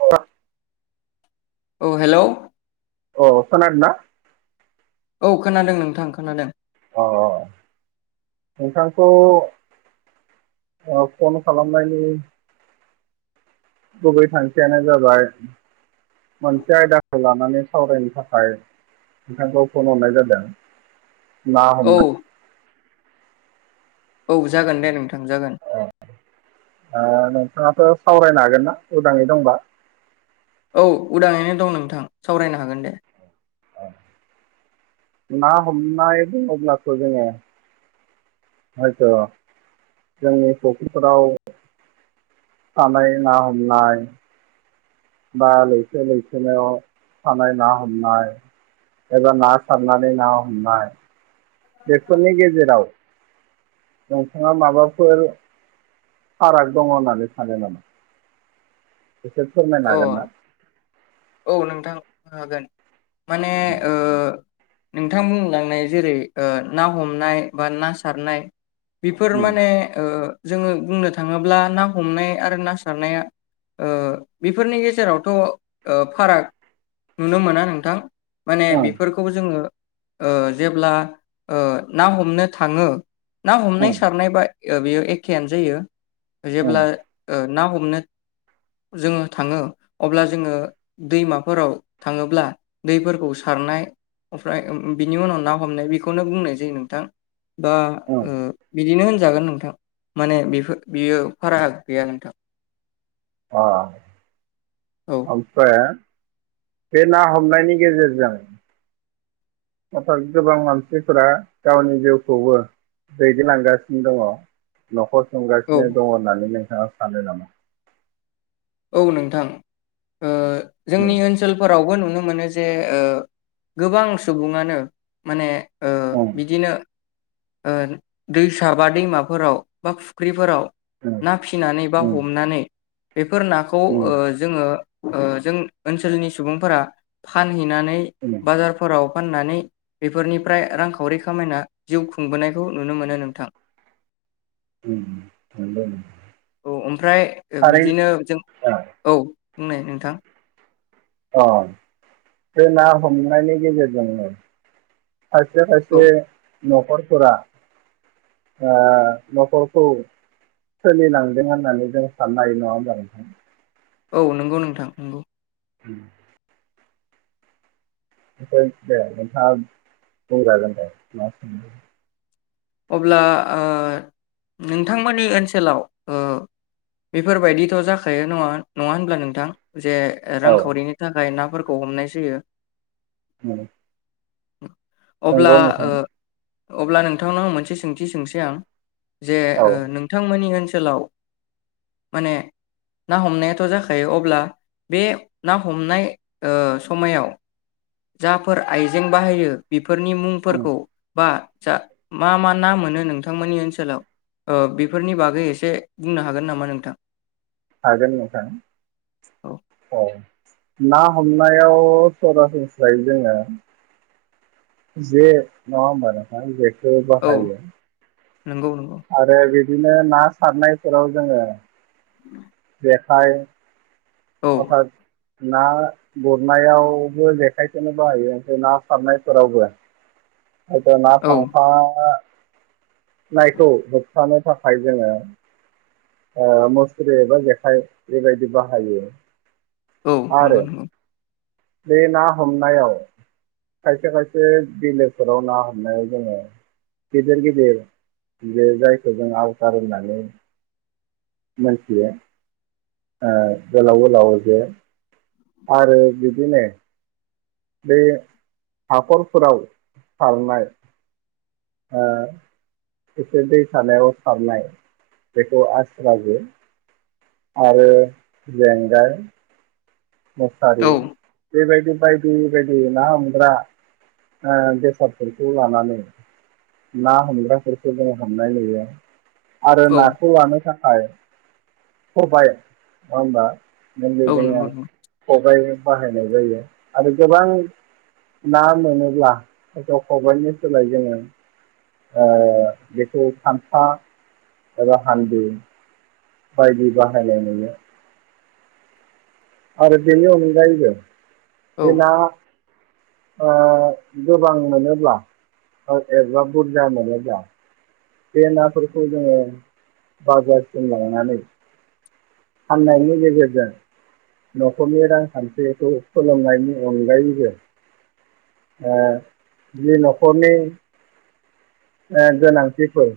औ औ हेलौ अ खोनादोना औ खोनादों नोंथां खोनादों अ नोंथांखौ ओ फन खालामनायनि गुबै थांखियानो जाबाय मोनसे आयदाखौ लानानै सावरायनो थाखाय नोंथांखौ फन खालामनो हरनाय जादों ना औ हमनाय औ जागोन दे नोंथां जागोन ओ नोंथाङाथ' सावरायनो हागोन ना उदाङै दंबा औ उदाङैनो दं नोंथां सावरायनो हागोन दे ना हमनाय बुङोब्लाथ' जोङो आथ' जोंनि फक्रिफोराव थानाय ना हमना बालै जायनो [unintelligible] थानाय ना हमनाय एबा ना सारनानै ना हमनाय बेफोरनि गेजेराव नोंथाङा माबाफोर फाराग दङ होननानै सानो नामा एसे फोरमायनो अ हागोन ना औ नोंथां हागोन माने ओ नोंथां बुंलांनाय जेरै ओ ना हमनाय बा ना सारनाय बेफोर ओं माने ओ जोङो बुंनो थाङोब्ला ना हमनाय आरो ना सारनाया ओ बेफोरनि गेजेरावथ ओ फाराग नुनो मोना नोंथां माने ओं बेफोरखौ जोङो ओ जेब्ला ना हमनो थाङो ना हमनाय ओं सारनाय बा बेयो एखेयानो जायो ओं जेब्ला ना हमनो जोङो थाङो अब्ला जोङो दैमाफोराव थाङोब्ला दैफोरखौ सारनाय ओमफ्राय बिनि उनाव ना हमनाय बेखौ बेखौनो बुंनाय जायो नोंथां बा ओं बिदिनो होनजागोन नोंथां माने बेफोर बियो फाराग गैया नोंथां अ औ ओमफ्राय बे ना हमनायनि गेजेरजों हथाद गोबां मानसिफोरा गावनि जिउखौबो दैदेनलांगासिनो दङ नखर औ संगासिनो दङ होननानै नो नोंथाङा सानो नामा औ नोंथां ओ जोंनि ओम ओनसोलफोरावबो नुनो मोनो मोनो जे ओ गोबां सुबुङानो माने ओ ओम बिदिनो दैसा बा दैमाफोराव बा फुख्रिफोराव ना फिनानै बा ओम हमनानै बेफोर नाखौ ओम जोङो ओ जों ओनसोलनि सुबुंफोरा फान फानहैनानै ओम ओम बाजारफोराव फाननानै बेफोरनिफ्राय रांखावरि खामायना जिउ खुंबोनायखौ नुनो मोनो नोंथां औ ओमफ्राय ओ आरो बिदिनो औ बुंनाय नोंथां अ बे ना हमनायनि गेजेरजोंनो खायसे औ खायसे न'खरफोरा न'खरखौ सोलिलांदों होननानै जों साननो हायो नङा होनबा नोंथां औ नंगौ नोंथां नंगौ उम ओमफ्राय दे नोंथाङा बुंजागोन दे अब्ला नोंथांमोननि ओनसोलाव बेफोरबायदिथ' जाखायो नङा नङा होनब्ला नोंथां जे औ रांखावरिनि थाखाय ना फोरखौ हमनाय जायो उम औ अब्ला अब्ला नों नोंथांनाव मोनसे सोंथि सोंसै आं जे औ नोंथांमोननि ओनसोल ओनसोलाव माने ना हमनायाथ' जाखायो अब्ला बे ना हमनाय समायाव जाफोर आइजें बाहायो बेफोर फोरनि मुंफोरखौ बा जा मा मा ना मोनो नोंथांमोननि ओनसोलाव बेफोरनि बागै एसे बुंनो हागोन नामा नोंथां हागोन नोंथां औ ना हमनायाव सरासनस्रायै जोङो जे नङा होमबा नोंथां औ बाहायो नंगौ नंगौ आरो बिदिनो ना सारनायफोराव जोङो जेखाय औ अर्थाथ ना गुरनायावबो जेखायखौनो बाहायो ओमफ्राय ना सारनायफोरावबो [unintelligible] औ नायखौ होबथानो थाखाय जोङो मुस्रि एबा जेखाइ बेबायदि बाहायो औ आरो नंगौ नंगौ बे ना हमनायाव खायसे खायसे बिलोफोराव ना हमनायाव जोङो गिदिर गिदिर बे जायखौ जों आवथार होननानै मोनथियो गोलाव गोलाव जे आरो बिदिनो बे हाखरफोराव सारनाय ओ एसे दै सानायाव सारनाय बेखौ आस्रा जे आरो जेंगाय औ मुसारि बेबायदि बायदि बेबायदि ना हमग्रा ओ बेसादफोरखौ लानानै ना हमग्राफोरखौ जों हमनाय नुयो। आरो औ नाखौ लानो थाखा खाय खबाइ नंङा होनबा मैनलि औ जोङो नंगौ नंगौ खबाइ बाहायनाय जायो आरो गोबां ना मोनोब्ला हयथ' खबाइनि सोलाय जोङो ओ [unintelligible] थांफा एबा हालदै बायदि बाहायनाय नुयो आरो बेनि अनगायैबो औ बे ना ओ गोबां मोनोब्ला एबा बुरजा मोनोब्ला बे नाफोरखौ जोङो बाजारसिम लांनानै फाननायनि गेजेरजों न'खरनि रांखान्थिखौ सोलोंनायनि अनगायैबो ओ जि न'खरनि ओ गोनांथिफोर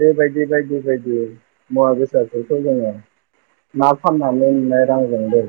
बेबायदि बायदि बायदि मुवा बेसादफोरखौ जोङो ना फाननानै नुनाय रांजोंनो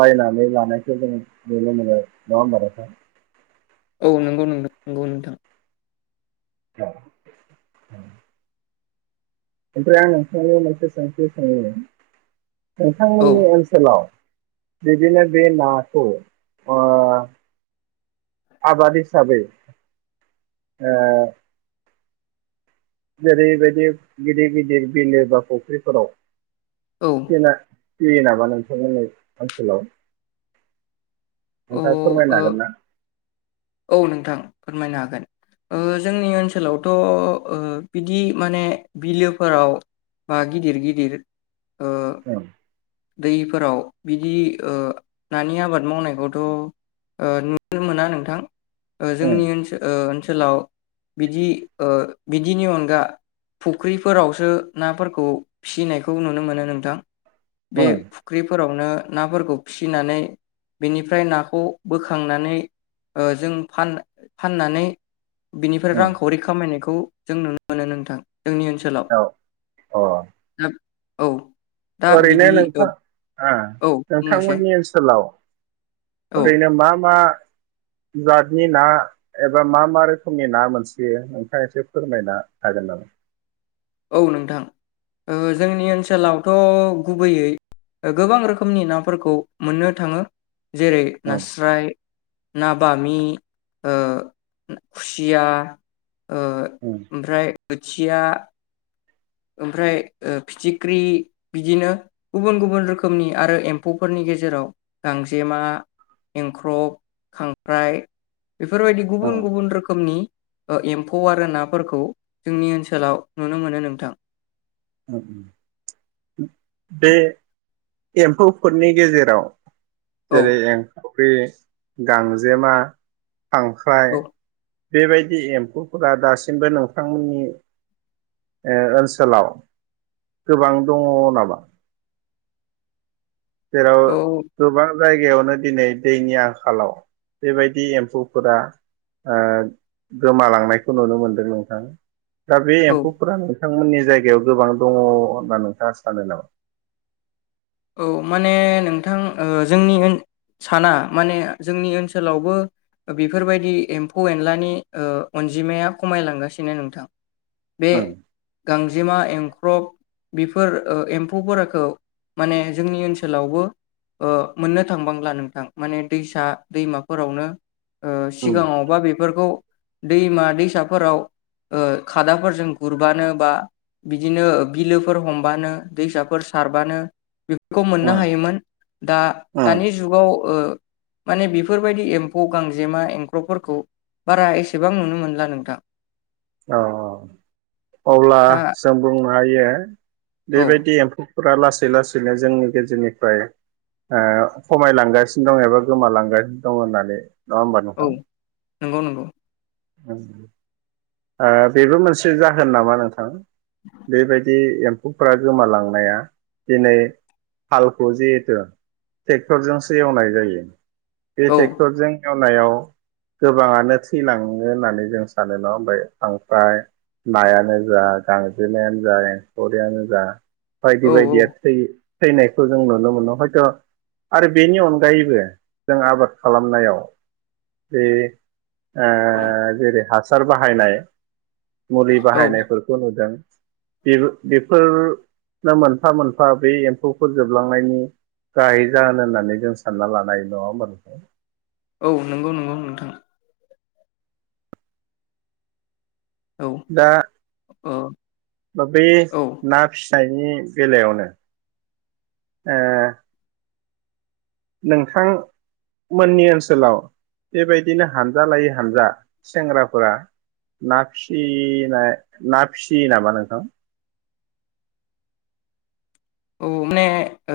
बायनानै लानायखौ जों नुनो मोनो नङा होनबा नोंथां औ नंगौ नों नंगौ नोंथां औ उम ओमफ्राय आं नोंथां नाव मोनसे सोंथि सोंनि औ नोंथांमोननि ओनसोलाव बिदिनो बे नाखौ ओ आबाद हिसाबै ओ जेरैबायदि गिदिर गिदिर बिलो बा फुख्रिफोराव औ बे ना फैयो नामा नोंथांमोनै ओनसोलाव? औ ओ नोंथाङा फोरमायनो हागोन ना? औ नोंथां फोरमायनो हागोन ओ जोंनि ओनसोलावथ' ओ बिदि माने बिलोफोराव बा गिदिर गिदिर ओ ओं दैफोराव बिदि ओ नानि आबाद मावनायखौथ' ओ नुनो मोना नोंथां। ओ ओं जोंनि ओनसोल ओ ओनसोलाव बिदि ओ बिदिनि अनगा फुख्रिफोरावसो नाफोरखौ फिसिनायखौ नुनो मोनो नोंथां। बे उम फुख्रि फोरावनो नाफोरखौ फिसिनानै बेनिफ्राय नाखौ बोखांनानै ओ जों फाननानै बिनिफ्राय उम रांखावरि खामायनायखौ जों नुनो मोनो नोंथां जोंनि ओनसोलाव औ अ ना? औ दा बि बे नोंथां नोंथांमोननि ओनसोलाव औ ओरैनो मा मा जातनि ना एबा मा मा रोखोमनि ना मोनसोयो नोंथाङा एसे फोरमायनो हागोन नामा? औ नोंथां ओ जोंनि ओनसोलावथ' गुबैयै गोबां रोखोमनि नाफोरखौ मोननो थाङो जेरै उम नास्राय ना बामि ओ खुसिया ओ उम ओमफ्राय खोथिया ओमफ्राय फिथिख्रि बिदिनो गुबुन गुबुन रोखोमनि आरो एम्फौफोरनि गेजेराव गांजेमा एंख्रब खांख्राइ बेफोरबायदि उम गुबुन गुबुन रोखोमनि एम्फौ आरो नाफोरखौ जोंनि ओनसोलाव नुनो मोनो नोंथां। [unintelligible] बे एम्फौफोरनि गेजेराव औ जेरै ए फुख्रि गांजेमा खांख्राय औ बेबायदि एम्फौफोरा दासिमबो नोंथांमोननि ओ ओनसोलाव गोबां दङ नामा? [inaudible] जेराव औ गोबां जायगायावनो दिनै दैनि आंखालाव बेबायदि एम्फौफोरा ओ गोमालांनायखौ नुनो मोनदों नोंथां। दा बे औ एमफौफोरानो बिथांमोननि जायगायाव गोबां दङ होनना नोंथाङा सानो नामा? औ माने नोंथां ओ जोंनि साना माने जोंनि ओनसोलावबो बेफोरबायदि एम्फौ एनलानि ओ अनजिमाया खमायलांगासिनो नोंथां बे उम गांजेमा एंख्रब बेफोर ओ एम्फौफोरखौ माने जोंनि ओनसोलावबो ओ मोननो थांबांला नोंथां माने दैसा दैमाफोरावनो उम सिगाङावबा बे फोरखौ दैमा-दैसाफोराव खादाजों गुरबानो बा बिदिनो बिलोफोर हमबानो दैसाफोर सार बेफोरखौ मोननो उम हायोमोन दा उम दानि जुगाव। ओ माने बेफोरबायदि एम्फौ गांजेमा एंख्रबफोरखौ बारा एसेबां नुनो मोनला नोंथां। औ औ। अब्ला दा जों बुंनो हायो। बे औ बायदि एम्फौ फोर लासै लासैनो जोंनि गेजेरनिफ्राय ओ खमायलांगासिनो दं एबा गोमालांगासिनो दं होननानै नङा होमबा औ नोंथां? नंगौ नंगौ। बेबो मोनसे जाहोन नामा नोंथां। बे बायदि हुफ्रा गोमालांनाया दिनै हालखौ जिहेथु ट्रेक्टरजोंसो एवनाय जायो। बे औ ट्रेक्टरजों एव नायाव गोबाङानो थैलाङो सङो होननानै जों सानो ना ओमफ्राय नायानो जा गांजेमायानो जा एंखरियानो जा बायदि औ बायदिया थैयो। थैनायखौ जों नुनो मोनो हयथ' आरो बेनि अनगायैबो जों आबाद खालामनायाव बे ओ ओ जेरै हासार बाहायनाय मुलि औ बाहायनायफोरखौ नुदों बेफोर बेफोरनो मोनफा मोनफा बे एम्फौखौ जोबलांनायनि गाहै जाहोन होननानै जों सानना लानाय नङा होमबा नोंथां? औ नंगौ नंगौ नोंथां। औ दा ओ बा बे औ ना फिसि फिनायनि बेलायावनो ओ नोंथांमोननि ओनसोलाव बेबायदिनो हानजा लायै हानजा सेंग्राफोरा ना फिसिनाय ना फिसियो नामा नोंथां। औ माने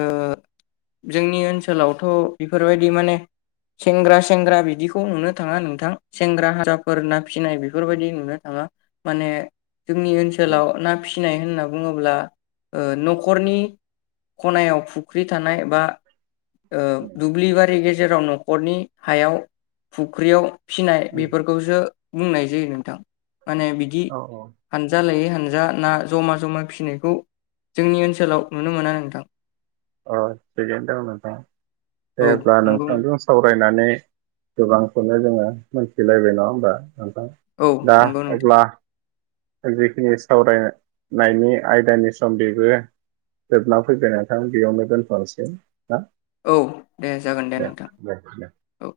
ओ जोंनि ओनसोलावथ' बेफोरबायदि माने सेंग्रा सेंग्रा बिदिखौ नुनो थाङा नोंथां सेंग्रा हानजाफोर ना फिसिनाय बेफोरबायदि नुनो थाङा। माने जोंनि ओनसोलाव ना फिसि फिनाय होनना बुङोब्ला ओ न'खरनि खनायाव फुख्रि थानाय बा ओ‌ दुब्लि बारि गेजे जेराव न'खरनि हायाव फुख्रियाव फिनाय बेफोरखौसो बुंनाय जायो नोंथां। माने बिदि औ औ हानजा लायै हानजा ना जमा जमा फिसिनायखौ जोंनि ओनसोलाव नुनो मोनो नोंथां अ थिगैनो दं नोंथां औ जेब्ला नंगौ नों नोंथांजों सावराय माने गोबांखौनो जोङो मिथिलायबाय नङा होमबा थां औ दा नंगौ नोंथां अब्ला जिखिनि सावरायनायनि आयदानि सम बेबो जोबना फैबाय नोंथां बेयावनो दोनफानोसै औ दे जागोन दे नोंथां दे दे औ